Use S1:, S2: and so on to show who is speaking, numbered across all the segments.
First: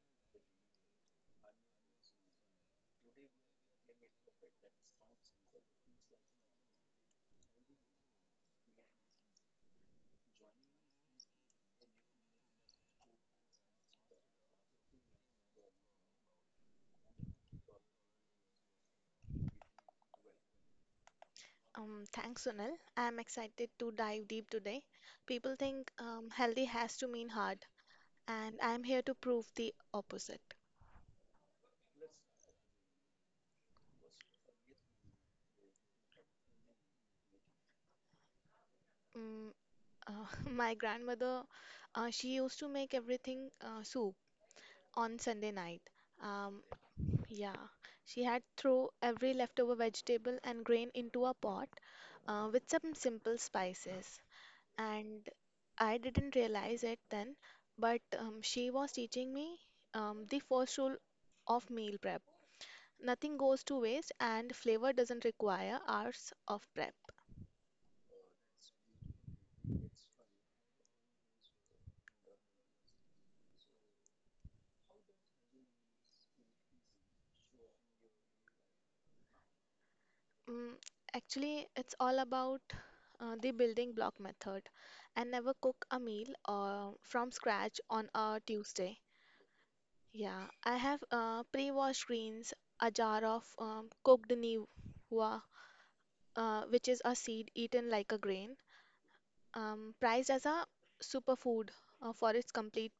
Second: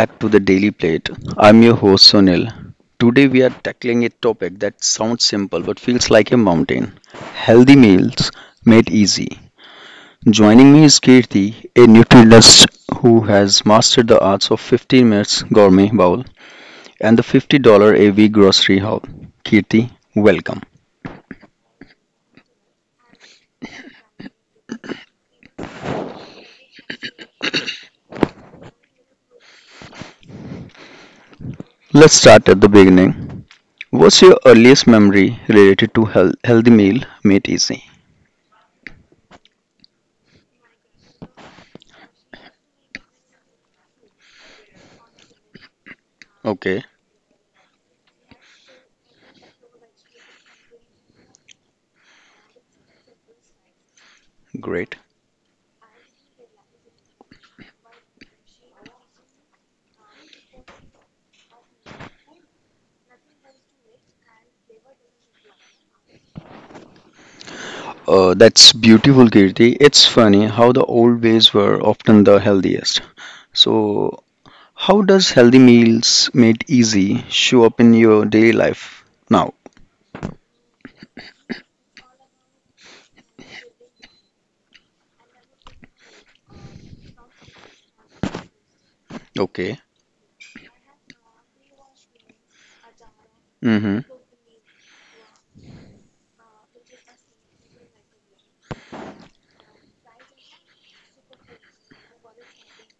S1: back to the Daily Plate. I'm your host Sunil. Today we are tackling a topic that sounds simple but feels like a mountain healthy meals made easy. Joining me is Kirti, a nutritionist who has mastered the arts of 15 minutes gourmet bowl and the $50 a week grocery haul. Kirti, welcome.
S2: Thanks, Sunil. I'm excited to dive deep today. People think healthy has to mean hard, and I'm here to prove the opposite.
S1: Let's start at the beginning. What's your earliest memory related to health, healthy meal made easy?
S2: Mm, my grandmother, she used to make everything soup on Sunday night. Um,
S1: Okay,
S2: yeah, she had throw every leftover vegetable and grain into a pot with some simple spices.
S1: great.
S2: And I didn't realize it then, but she was teaching me the first rule of meal prep. Nothing goes to waste, and flavor doesn't require hours of prep.
S1: That's beautiful, Kirti. It's funny how the old ways were often the healthiest. So, how does healthy meals made easy show up in your daily life now?
S2: Mm, actually, it's all about the building block method. I never cook a meal from scratch on a Tuesday.
S1: Okay.
S2: Yeah, I have pre-washed greens, a jar of
S1: Mm-hmm.
S2: cooked niwa, which is a seed eaten like a grain, prized as a superfood for its complete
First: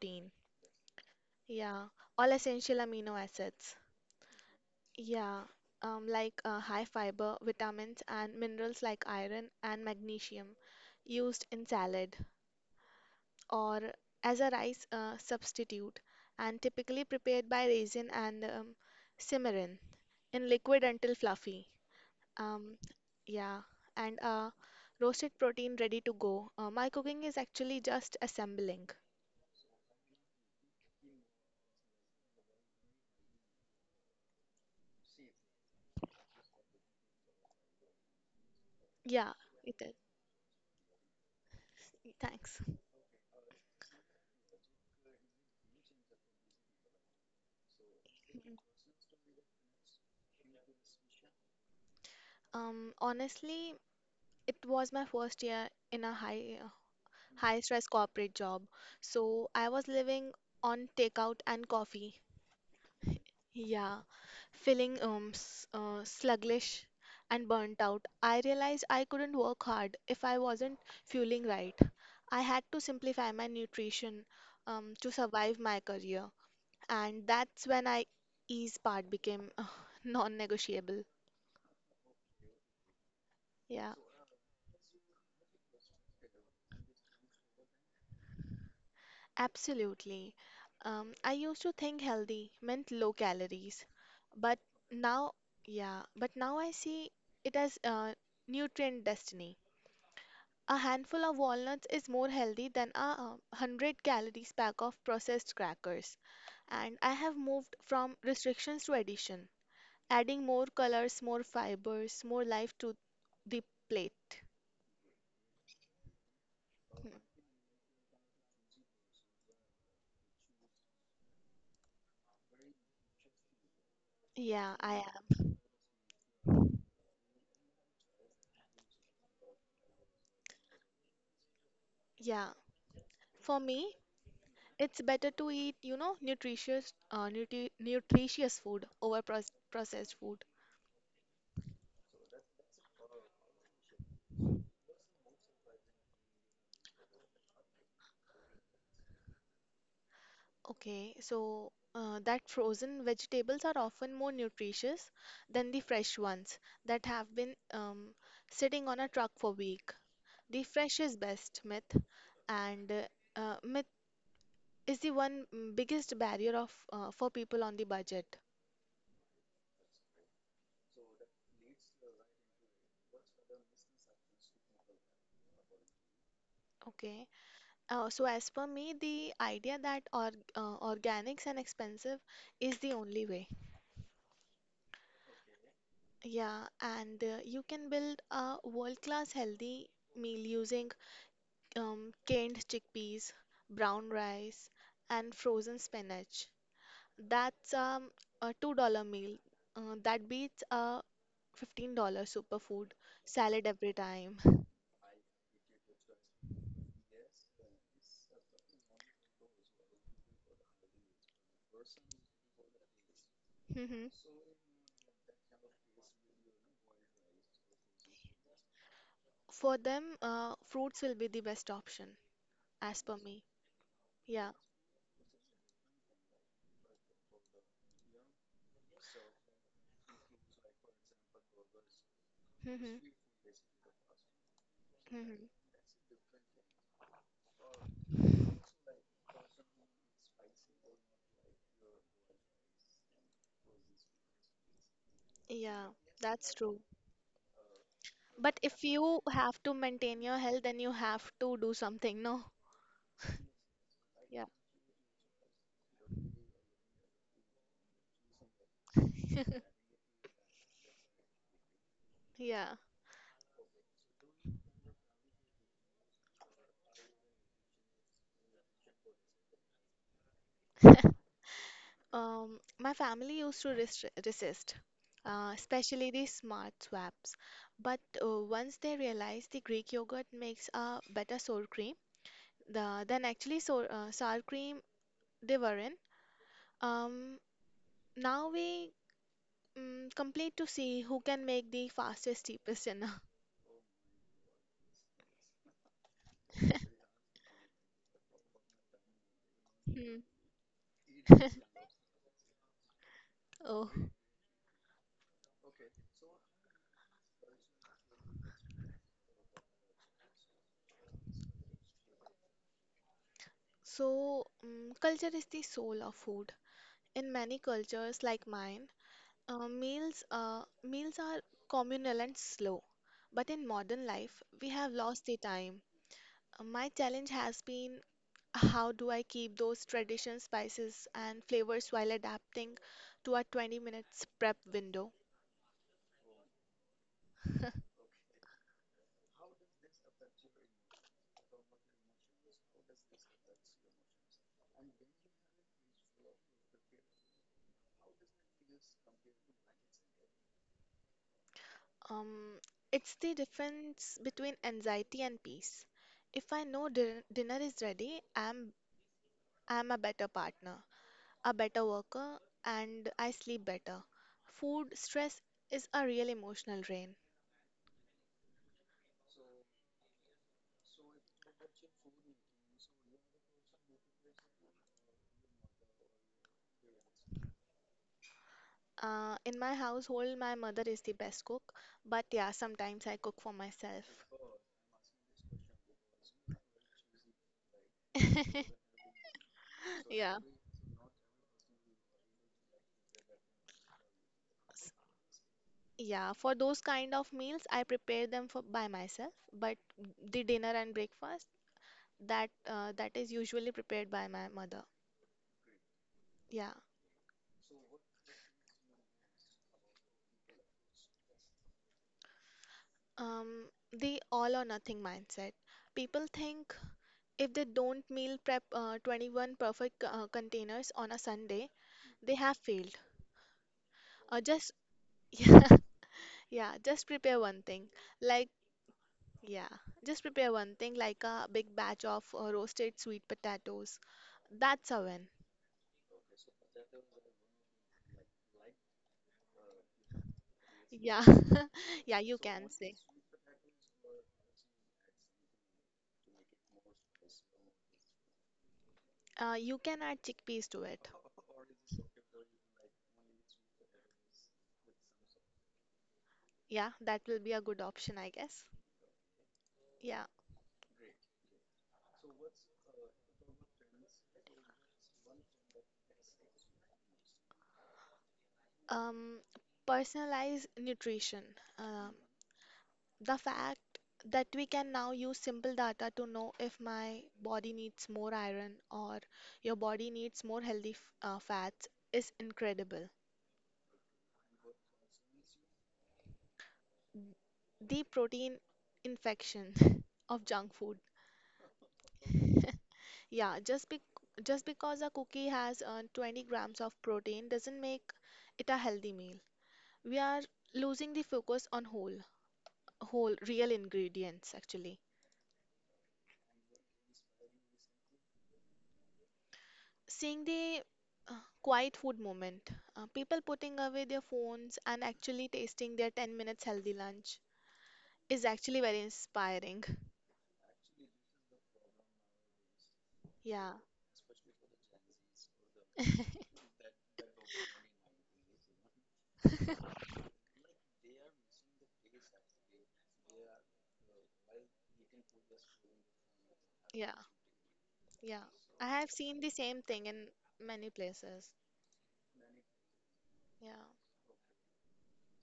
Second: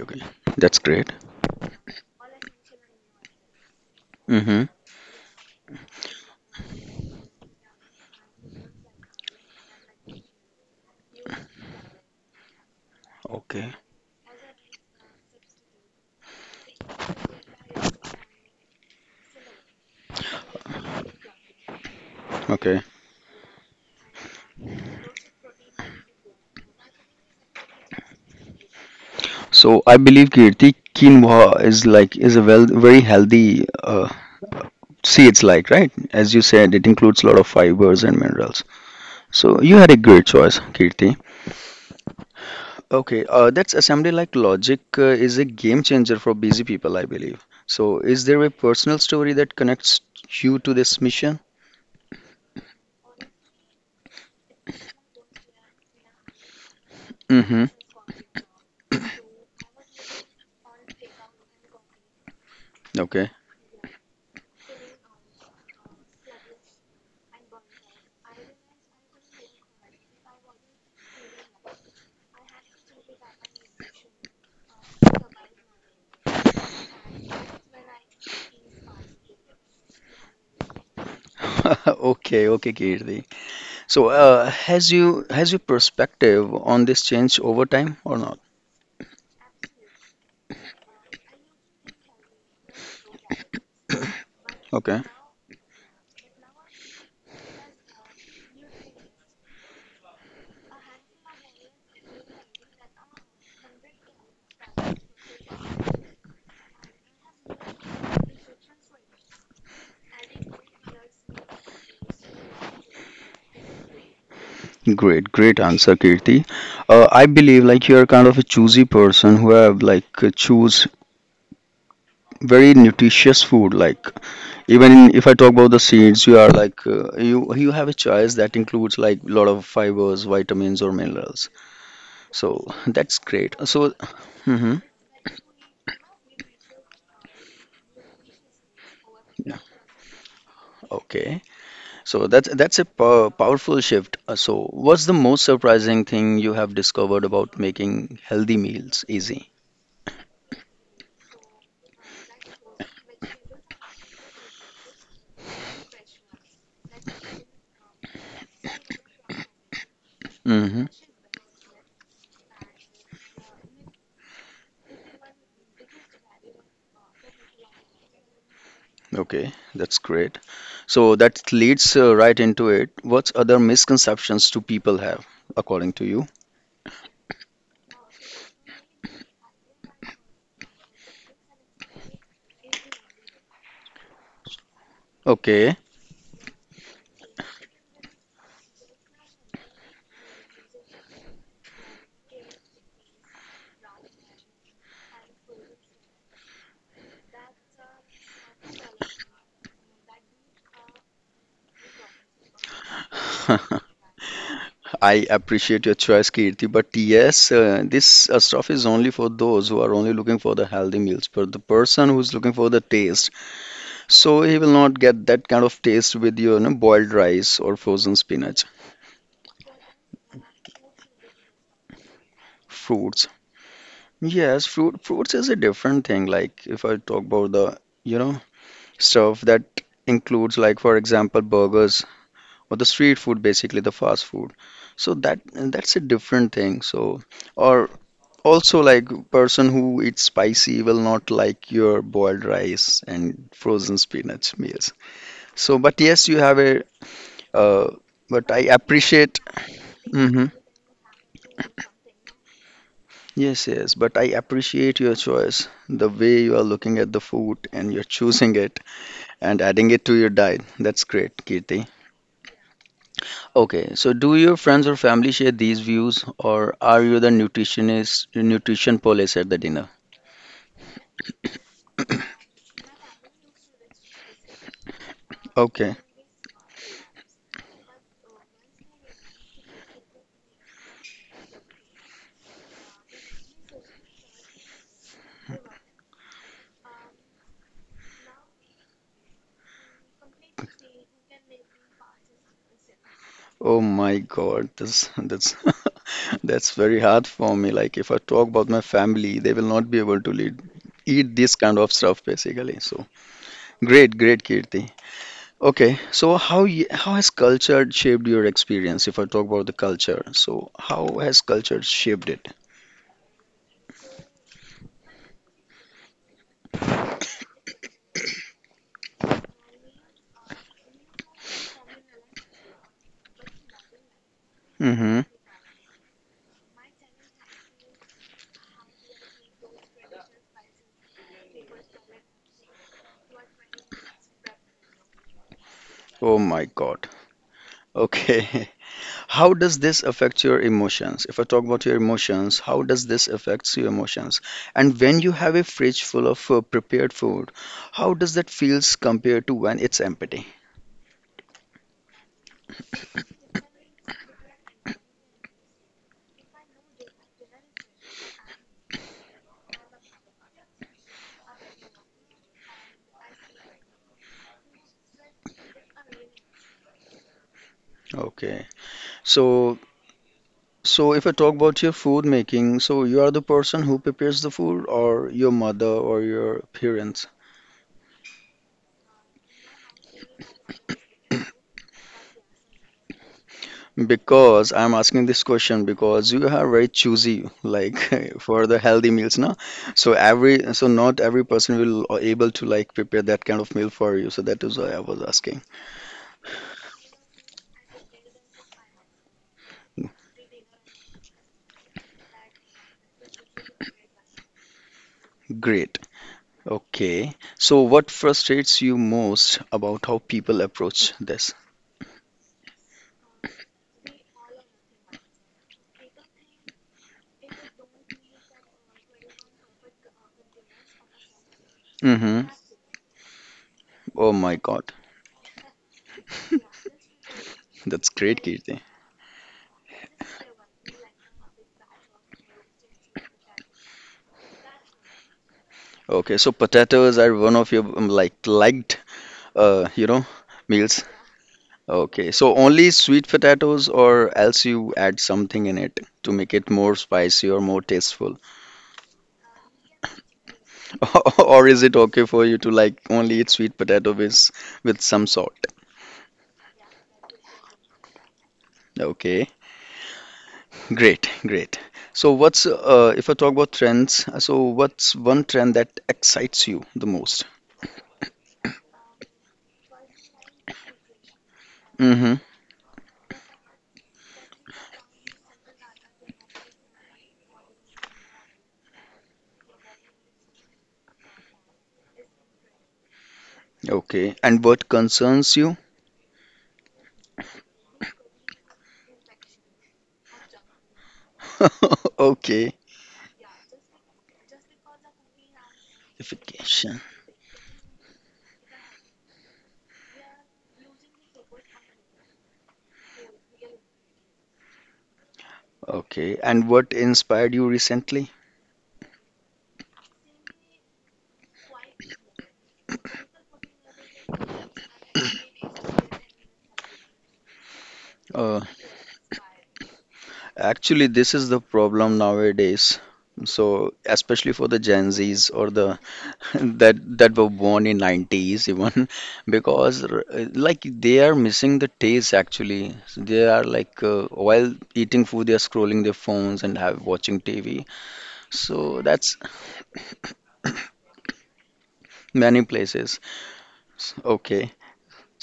S1: Okay. That's great.
S2: Yeah, all essential amino acids.
S1: Mm-hmm.
S2: Yeah, like high fiber, vitamins, and minerals like iron and magnesium used in salad
S1: Okay.
S2: or as a rice substitute, and typically prepared by raisin and cimarron in liquid until fluffy. Um,
S1: Okay.
S2: yeah, and roasted protein ready to go. My cooking is actually just assembling.
S1: So I believe Kirti quinoa is a well very healthy seeds like right as you said it includes a lot of fibers and minerals.
S2: Yeah,
S1: So
S2: it
S1: you had
S2: is.
S1: a great choice, Kirti.
S2: Thanks.
S1: Okay, that's assembly like logic is a game changer for busy people, I believe. So, is there a personal story that connects you to this mission?
S2: Honestly, it was my first year in a high
S1: Mm-hmm.
S2: stress corporate job. So I was living on takeout and coffee.
S1: Okay.
S2: Yeah, feeling s sluggish and burnt out. I realized I couldn't work hard if I wasn't fueling right. I had to simplify my nutrition to survive my career. And that's when I ease part became non-negotiable.
S1: Okay, okay, Kirti.
S2: Yeah,
S1: So, has your perspective on this changed over time or not?
S2: absolutely. I used to think healthy meant low calories, but
S1: Okay.
S2: now, now I see it as nutrient destiny. A handful of walnuts is more healthy than a 100 calories pack of processed crackers. And I have moved from restrictions to addition, adding more colors, more fibers, more life to the plate.
S1: Great, great answer, Kirti. I believe like you're kind of a choosy person who have like choose very nutritious food like.
S2: Yeah,
S1: Even
S2: I
S1: in, if I
S2: am.
S1: talk about the seeds, you are like uh, you have a choice that includes like a lot of fibers, vitamins, or minerals. So
S2: Yeah.
S1: that's great.
S2: For me,
S1: So mhm.
S2: it's better to eat, you know, nutritious, nutritious food over
S1: Yeah,
S2: processed food.
S1: okay. So that's a powerful shift. So what's the most surprising thing you have discovered about making healthy meals easy?
S2: Okay, so that frozen vegetables are often more nutritious than the fresh ones that have been sitting on a truck for week. The
S1: Hmm.
S2: fresh is best myth, and myth is the one biggest barrier of for people on the budget.
S1: Okay, that's great. So that leads right into it. What's other misconceptions do people have, according to you?
S2: Okay. So as per me, the idea that organics and expensive is the only way.
S1: Okay.
S2: Yeah, and you can build a world-class healthy meal using canned chickpeas, brown rice, and frozen spinach. That's a $2 meal. That beats a $15 superfood salad every time.
S1: I appreciate your choice, Kirti, but yes, this stuff is only for those who are only looking for the healthy meals. But the person who's looking for the taste,
S2: Mhm.
S1: so he will not get that kind of taste with your you know, boiled rice or frozen spinach.
S2: For them, fruits will be the best option, as per
S1: Fruits,
S2: me. Yeah.
S1: yes, fruits is a different thing. Like if I talk about the you know stuff that includes like for example burgers or the
S2: Hmm.
S1: street food, basically the fast food. So that
S2: Hmm.
S1: that's a different thing. So or. Also, like person who eats spicy will not like your boiled rice and frozen spinach meals. So,
S2: Yeah,
S1: but yes, you
S2: that's
S1: have a.
S2: true.
S1: Uh, but I
S2: But if you
S1: appreciate.
S2: have to maintain your
S1: Hmm.
S2: health, then you have to do something, no?
S1: Yes, yes. But I
S2: Yeah.
S1: appreciate your choice, the way you are looking at the food and you're choosing it and adding it to your diet. That's great, Kirti.
S2: Yeah.
S1: Okay, so do your friends or family share these views, or are you the nutritionist, nutrition police at the dinner?
S2: My family used to resist,
S1: Okay.
S2: especially the smart swaps. But once they realized the Greek yogurt makes a better sour cream, then actually sour cream, they were in. Um, now we compete to see who can make the fastest, cheapest dinner.
S1: Oh my God, that's that's that's very hard for me. Like if I talk about my family, they will not be able
S2: Hmm.
S1: to lead, eat this kind of stuff basically. So
S2: Oh,
S1: great, great, Kirti. Okay, so how has culture shaped your experience? If I talk about the culture, so how has culture shaped it?
S2: so culture is the soul of food. In many cultures like mine, meals are communal and slow, but in modern life, we have
S1: Mm-hmm.
S2: lost the time. My challenge has been how do I keep those traditional spices and flavors while adapting to a 20 minutes prep window?
S1: Oh my God. Okay. How does this affect your emotions? If I talk about your emotions, how does this affects your emotions? And when you have a fridge full of prepared food, how does that feels compared to when it's empty?
S2: Um, it's the difference between anxiety and peace. If I know dinner is ready, I'm a better partner, a better worker, and I sleep better. Food stress is a real emotional drain.
S1: Okay. So so if I talk about your food making, so you are the person who prepares the food or your mother or your parents?
S2: In my household, my mother is the best cook, but yeah, sometimes I cook for myself.
S1: Because I'm asking this question because you are very choosy, like for the healthy meals, now. So
S2: Yeah.
S1: every, so not every person will able to like prepare that kind of meal for you. So that is why
S2: S-
S1: I was asking.
S2: Yeah, for those kind of meals, I prepare them for by myself, but the dinner and breakfast that is usually prepared by my mother.
S1: Great.
S2: Yeah,
S1: Okay. So what frustrates you most about how people approach this?
S2: um, the all or nothing mindset. People think if they don't meal prep 21 perfect containers on a Sunday, they
S1: Mm-hmm.
S2: have failed.
S1: Oh my
S2: Just
S1: God,
S2: yeah, yeah, just prepare one thing.
S1: that's great,
S2: Like
S1: Kirti.
S2: yeah, just prepare one thing like a big batch of roasted sweet potatoes. That's a win.
S1: Okay, so potatoes are one of your like liked, you know, meals.
S2: Yeah. Yeah,
S1: Okay,
S2: you
S1: so
S2: can
S1: only
S2: say.
S1: sweet potatoes, or else you add something in it to make it more spicy or more tasteful?
S2: You can add chickpeas to it.
S1: Or is it okay for you to like only eat sweet potato with some salt?
S2: Yeah, that will be a good option, I guess.
S1: Okay,
S2: Yeah.
S1: great, great. So what's if I talk about trends, so what's one trend that excites you the most?
S2: Um, Personalized nutrition. Um,
S1: Mm-hmm.
S2: the fact that we can now use simple data to know if my body needs more iron or your body needs more healthy f fats is incredible.
S1: Okay, and what concerns you?
S2: The protein infection of junk food.
S1: Okay,
S2: Yeah, just because a cookie has 20 grams
S1: vacation.
S2: of protein doesn't make it a healthy meal. We are losing the focus on whole real ingredients actually.
S1: Okay, and what inspired you recently?
S2: Seeing the uh, quiet food moment, people putting away their phones and actually tasting their 10 minutes healthy lunch is
S1: Uh,
S2: actually very inspiring.
S1: Actually, this is the problem nowadays.
S2: Yeah.
S1: So, especially for the Gen Zs or the that were born in 90s even because like they are missing the taste actually. So they are like while eating food they are scrolling their phones and have
S2: Yeah,
S1: watching TV.
S2: yeah. I
S1: So
S2: have
S1: that's
S2: seen the same thing in many places.
S1: many places.
S2: Yeah.
S1: Okay.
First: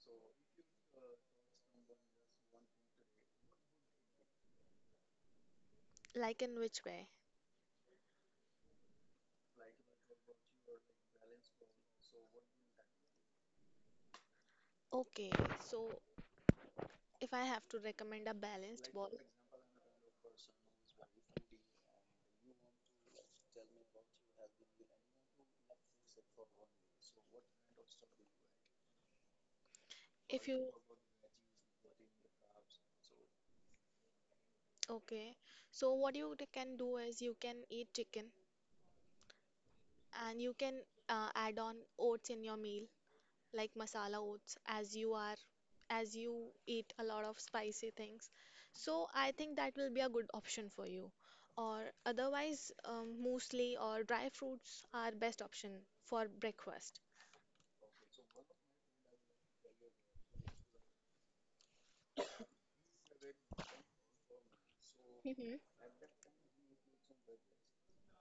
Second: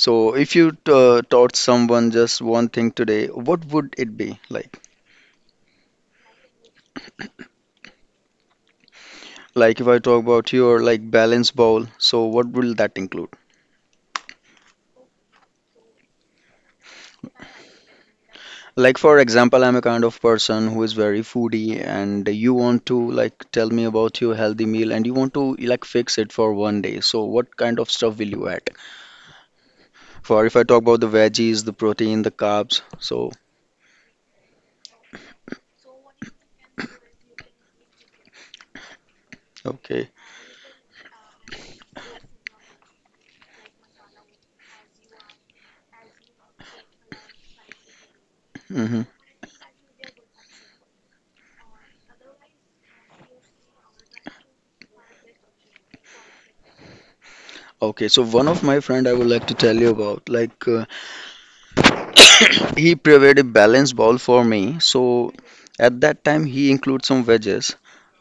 S1: So if you taught someone just one thing today, what would it be like?
S2: Like in which way?
S1: Like if I talk about your like balance bowl, so what will that include?
S2: Okay, so if I have to recommend a balanced
S1: Like
S2: bowl,
S1: for example, I'm a kind of person who is very foodie and you want to like tell me about your healthy meal and you want to like fix it for one day. So what kind of stuff will you add? For
S2: if
S1: if I
S2: you
S1: talk about the veggies, the protein, the carbs, so
S2: okay, so what you can do is you can eat chicken
S1: okay.
S2: and you can add on oats in your meal, like masala oats, as you are as you eat a lot of spicy things, so
S1: Hmm.
S2: I think that will be a good option for you, or otherwise, muesli or dry fruits are best option for breakfast.
S1: Okay, so one of my friend I would like to tell you about like he prepared a balanced bowl for me. So
S2: Hmm.
S1: at that time, he includes some veggies,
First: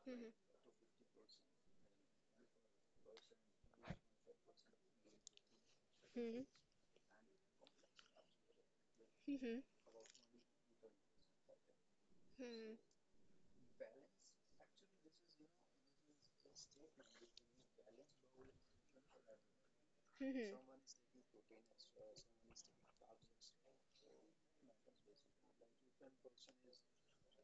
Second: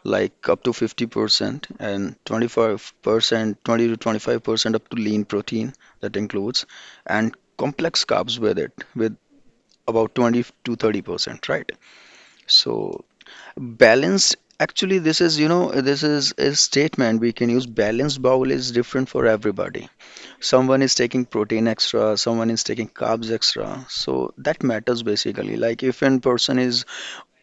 S1: like up to 50% and 25%, 20 to 25% up to lean protein that
S2: Hmm. Hmm.
S1: includes, and complex carbs with it, with
S2: Hmm.
S1: about 20 to 30%, right?
S2: Hmm.
S1: So balanced. Actually, this is, you know, this is a statement we can use. Balanced bowl is different for everybody,
S2: Mhm.
S1: someone is taking protein extra, someone is taking carbs extra, so that matters basically. Like if a person is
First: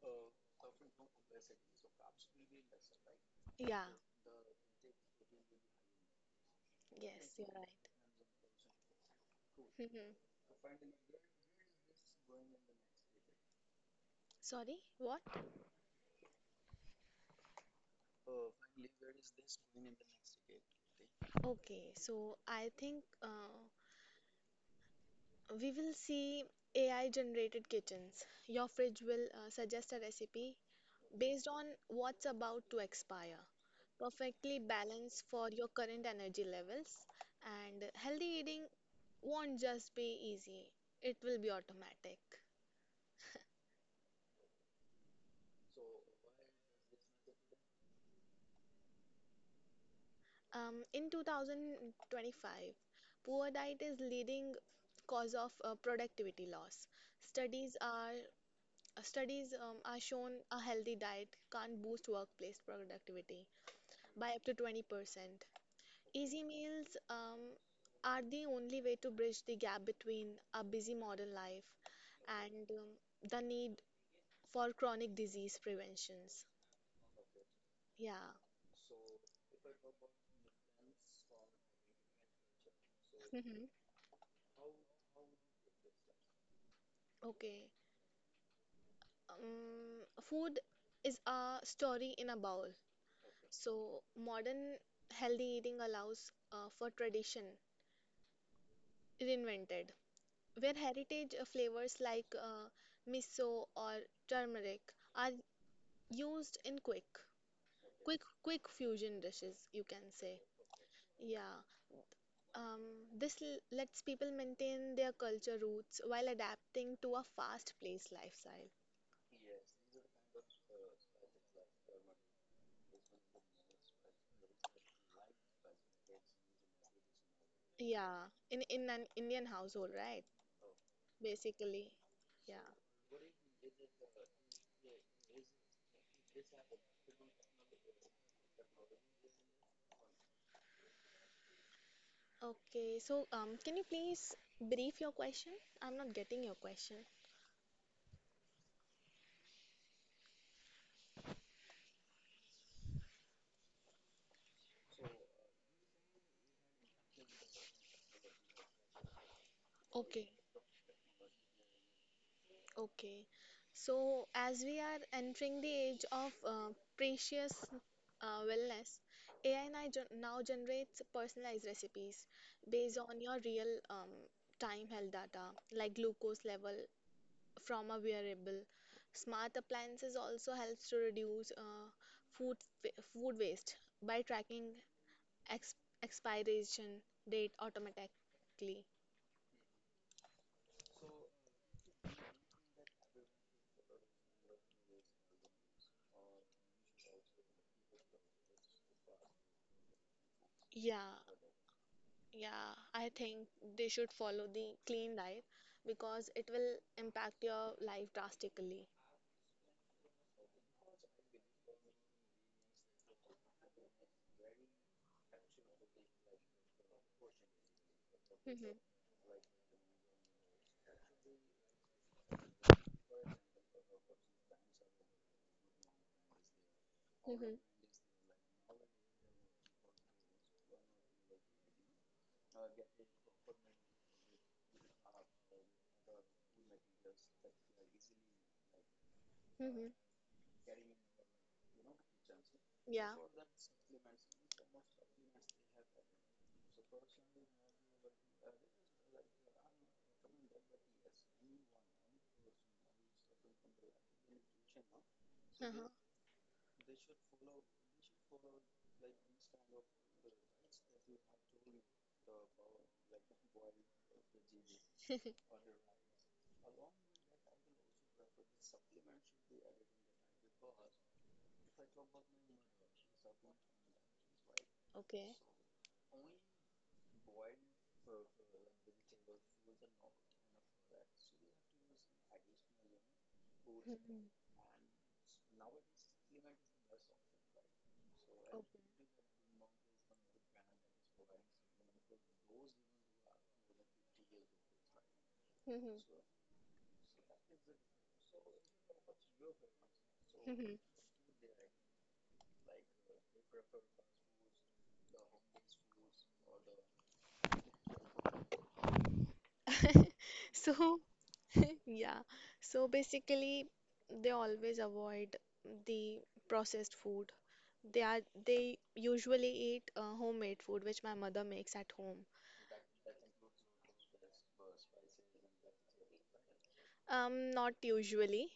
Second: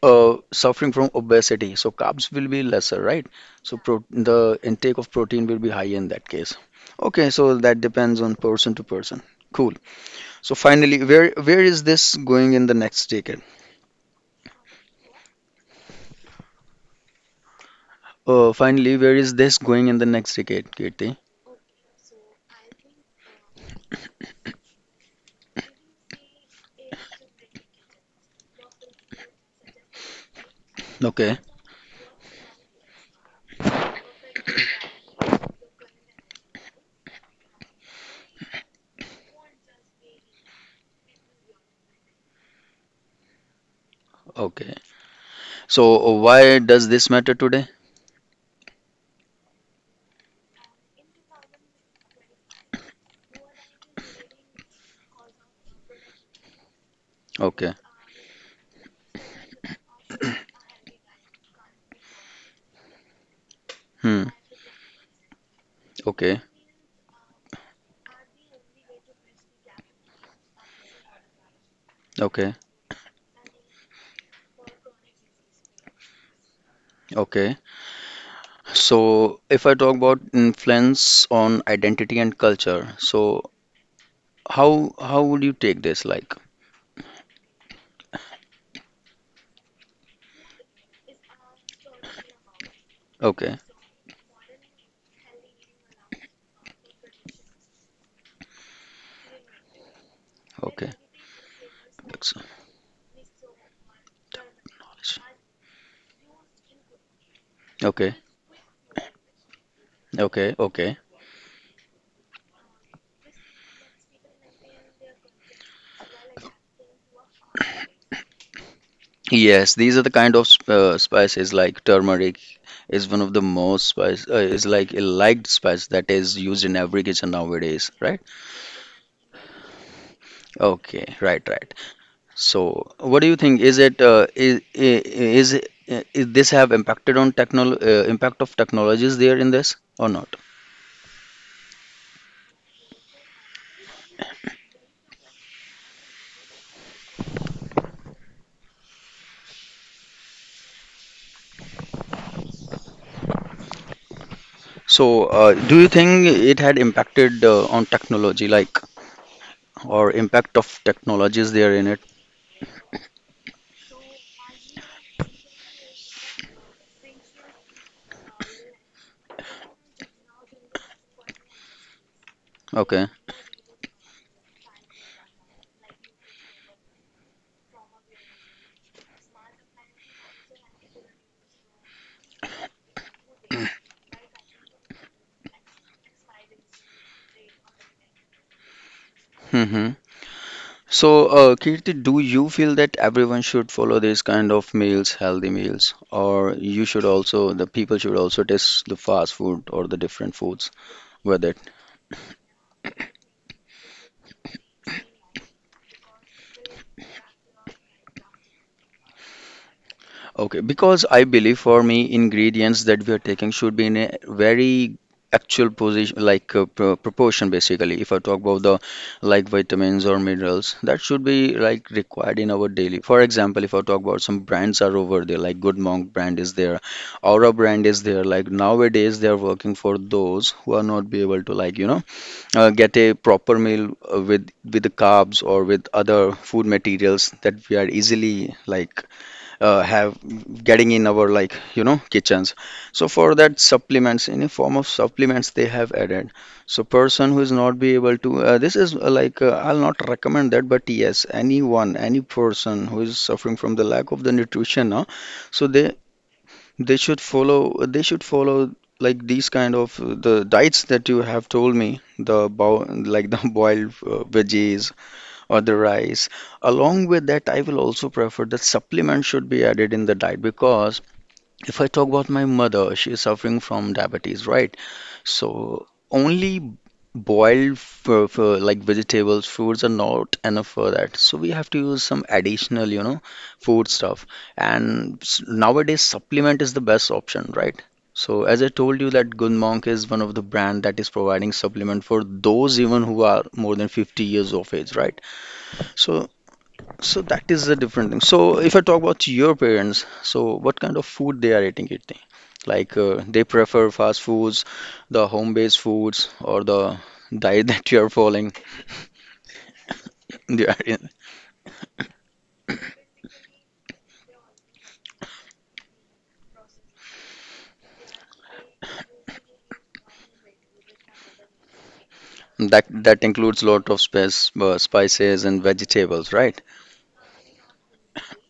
S1: suffering from obesity, so carbs will be lesser, right? So
S2: Yeah.
S1: the intake of protein will be high in that case. Okay,
S2: Yes, you're
S1: so
S2: right.
S1: that depends on person to person. Cool.
S2: Mhm.
S1: So finally, where is this going in the next decade?
S2: Sorry, what?
S1: Finally, where is this going in the next decade, Kirti?
S2: Okay, so I think we will see AI generated kitchens. Your fridge will suggest a recipe
S1: Okay,
S2: based on what's about to expire, perfectly balanced for your current energy levels. And healthy eating won't just be easy, it will be automatic.
S1: okay. So why does this matter today?
S2: In 2025, poor diet is leading cause of productivity loss.
S1: Okay.
S2: Studies are studies are shown a healthy diet can't boost workplace productivity by
S1: Hmm.
S2: up to 20%. Easy
S1: Okay,
S2: meals are the only way to bridge the gap between a busy modern life
S1: okay,
S2: and the need for chronic disease preventions.
S1: okay.
S2: Yeah.
S1: So, if I talk about influence on identity and culture, so
S2: Mhm.
S1: how would you take this? Like,
S2: Okay. Food is a story in a bowl.
S1: okay,
S2: So modern healthy eating allows for tradition reinvented, where
S1: okay,
S2: heritage flavors like miso or turmeric are used in quick
S1: okay,
S2: quick quick fusion dishes, you can say.
S1: okay, okay.
S2: yeah um, this lets people maintain their culture roots while adapting to a fast paced lifestyle.
S1: Yes, these are the kind of spices like turmeric is one of the most spice is like a liked spice that is used in every kitchen nowadays, right?
S2: Yeah, in an Indian household, right?
S1: Okay, right, right.
S2: Basically. Yeah.
S1: So, what do you think? Is it is this have impacted on technol impact of technologies there in this or not?
S2: Okay, so can you please brief your question? I'm not getting your question.
S1: So, do you think it had impacted on technology, like, or
S2: Okay.
S1: impact of technologies there in it?
S2: Okay, so as we are entering the age of precious wellness, AI now generates personalized recipes based
S1: Okay.
S2: on your real time health data, like glucose level from a wearable. Smart appliances also helps to reduce food food waste by tracking ex expiration date automatically.
S1: Hmm. So, Kirti, do you feel that everyone should follow this kind of meals, healthy meals, or you should also, the people should also test the fast food or the different foods,
S2: Yeah,
S1: whether.
S2: yeah, I think they should follow the clean diet because it will impact your life drastically.
S1: Okay, because I believe for me, ingredients that we are taking should be in a very actual position, like proportion basically. If I talk about
S2: Mhm.
S1: the like vitamins or minerals, that should be like required in our daily. For example, if I talk about some brands are over there, like Good Monk brand is there, Aura
S2: Mhm.
S1: brand is there. Like nowadays, they are working for those who are not be able to like you know get a proper meal with the carbs or with other food materials that we are easily like
S2: Mhm.
S1: have getting in our like you know kitchens, so
S2: Yeah.
S1: for that supplements, any form of supplements they have added. So person who is not be able to this is like I'll not recommend that, but yes, anyone, any person who is suffering from the lack of the nutrition so
S2: Uh-huh.
S1: they should follow, they should follow like these kind of the diets that you have told me, the bo like the boiled veggies or the rice. Along with that, I will also prefer that supplement should be added in the diet, because if I talk about my mother, she is suffering from diabetes, right?
S2: Okay.
S1: So only boiled for like vegetables, fruits are not enough for that. So we have to use some additional, you know, food stuff. And nowadays, supplement is the best option, right? So as I
S2: Okay.
S1: told you that Good Monk is one of the brand that is providing supplement for those even who are more than 50 years of age, right?
S2: Mhm.
S1: So so that is a different thing. So if I talk about your parents, so
S2: Mhm.
S1: what kind of food they are eating? Like they prefer fast foods, the home-based foods, or the diet that you are following. They are
S2: So,
S1: in,
S2: yeah. So basically, they always avoid the processed food. They are they usually eat homemade food, which my mother makes at home.
S1: that that includes lot of spices and vegetables, right?
S2: Not usually,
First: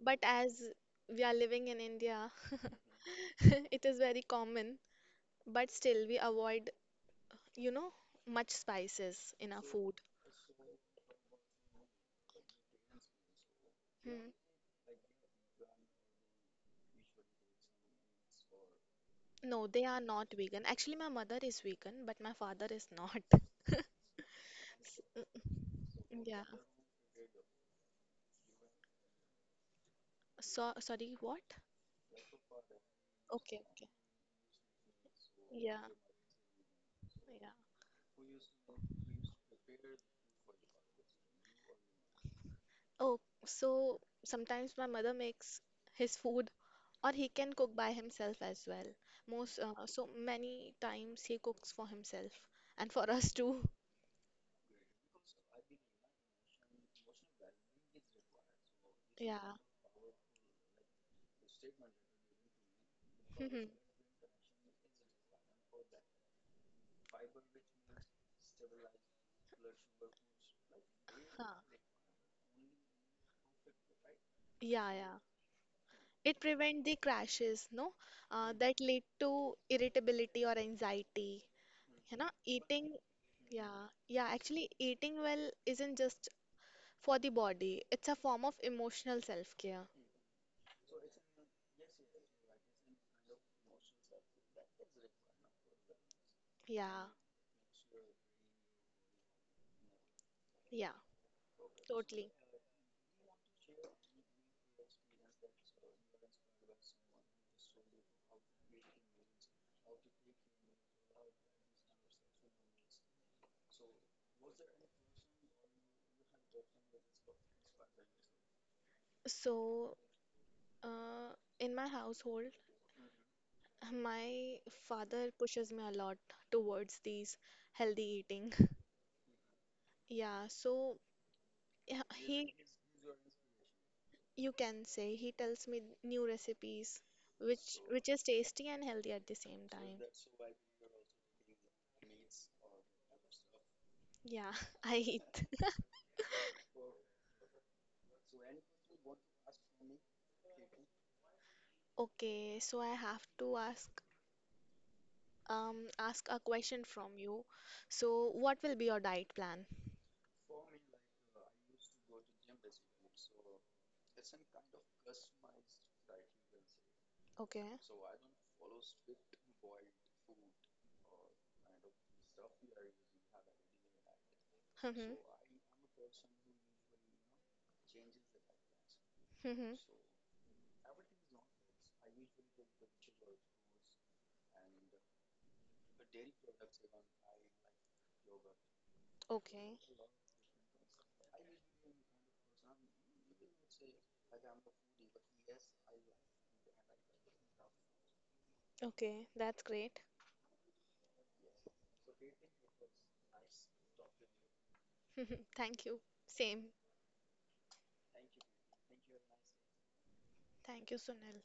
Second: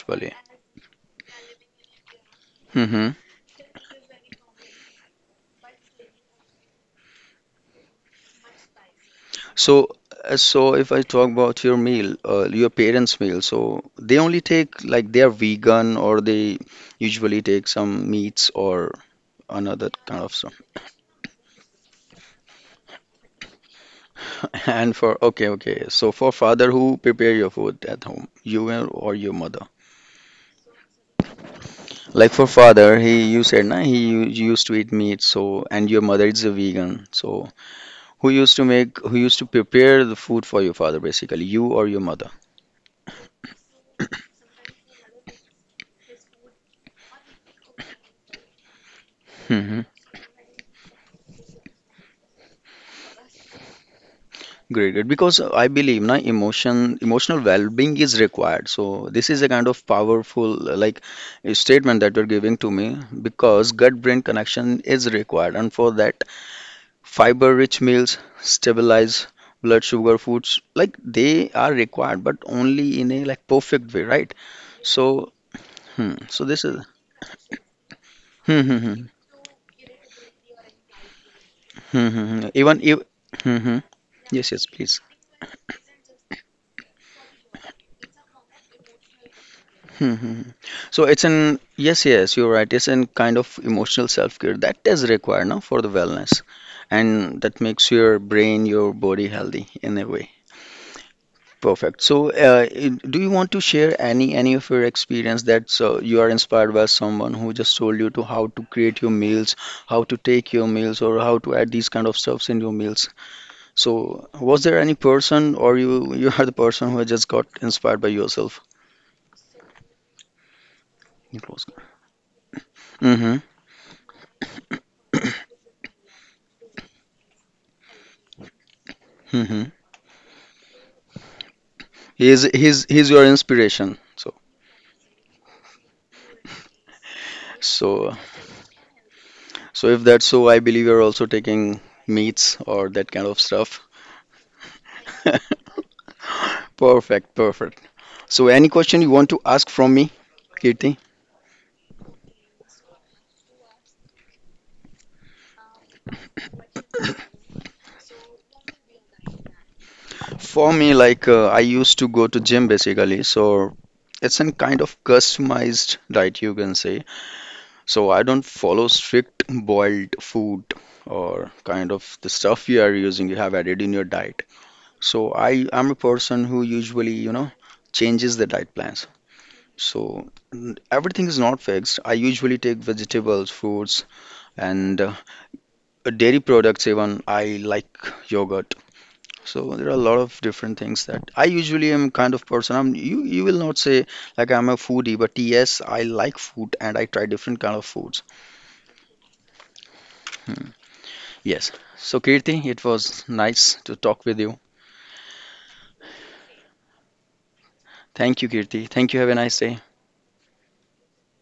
S2: but as we are living in India,
S1: Hmm.
S2: it is very common. But still, we avoid, you know, much spices in our
S1: So
S2: food.
S1: so if I talk about your meal, your parents' meal, so they only take like they are vegan or they usually take some meats or
S2: No, they
S1: another
S2: are
S1: kind
S2: not
S1: of stuff.
S2: vegan. Actually, my mother is vegan, but my father is not.
S1: And for okay, okay. So for
S2: Yeah.
S1: father who prepare your food at home, you or your mother.
S2: So, sorry, what?
S1: Like for father, he you
S2: Okay,
S1: said na
S2: okay.
S1: he used to eat meat. So
S2: Yeah,
S1: and your mother is a vegan. So
S2: yeah.
S1: who used to make who used to prepare the food for your father basically, you or your mother.
S2: Oh, so sometimes my mother makes his food, or he can cook by himself as well. Most
S1: Hmm.
S2: So many times he cooks for himself and for us too.
S1: Great, great. Because I believe na emotional well-being is required. So this is a
S2: Yeah.
S1: kind of powerful like a statement that you're giving to me,
S2: Mhm.
S1: because gut-brain connection is required, and for that fiber-rich meals stabilize blood sugar foods. Like they
S2: Huh.
S1: are required, but only in a like perfect way, right?
S2: Yeah, yeah.
S1: So, hmm,
S2: It
S1: so this is
S2: prevent the crashes, no,
S1: hmm,
S2: that
S1: hmm,
S2: lead
S1: hmm,
S2: to irritability or anxiety.
S1: hmm,
S2: You
S1: hmm,
S2: know,
S1: hmm. Even
S2: eating,
S1: if hmm, hmm.
S2: yeah,
S1: Yes, yes,
S2: Actually,
S1: please.
S2: eating well isn't just for the body, it's a form of emotional self-care.
S1: Hmm, hmm, hmm. So it's an yes, yes, you're right. It's an kind of emotional self-care that is required now for the wellness,
S2: Yeah,
S1: and that makes your brain, your body healthy in a way.
S2: yeah,
S1: Perfect. So,
S2: totally.
S1: do you want to share any of your experience that you are inspired by someone who just told you to how to create your meals, how to take your meals, or how to add these kind of stuffs in your meals? So, was there any person, or you you are the person who just got inspired by yourself?
S2: So, uh, in
S1: Mm-hmm.
S2: my household, my father pushes me a lot towards these healthy eating.
S1: Mm-hmm.
S2: Yeah, so yeah,
S1: He's
S2: he
S1: he's he's your inspiration. So
S2: You can say he tells me new recipes, which
S1: so
S2: is tasty and healthy at the same
S1: so
S2: time.
S1: if that's so, I believe you're also taking meats or that kind of stuff.
S2: Yeah, I eat.
S1: Perfect. Perfect. So, any question you want to ask from me, Kirti?
S2: Okay, so I have to ask a question from you. So what will be your diet plan?
S1: For me, like I used to go to gym basically, so it's an kind of customized diet you can say.
S2: Okay.
S1: So I don't follow strict boiled food or kind of the stuff you are using, you have added in your diet.
S2: Mhm.
S1: So I am a person who usually, you know, changes the diet plans.
S2: Mhm.
S1: So everything is not fixed. I usually take vegetables, fruits, and dairy products even. I like yogurt. So
S2: Okay.
S1: there are a lot of different things that I usually am kind of person. I'm you will not say like I'm a foodie, but yes, I like food and I try different kind of foods.
S2: Okay. That's great.
S1: Hmm. Yes. So Kirti, it was nice to talk with you.
S2: Thank you. Same.
S1: Thank you, Kirti. Thank you. Have a nice day.
S2: Thank you, Sunil.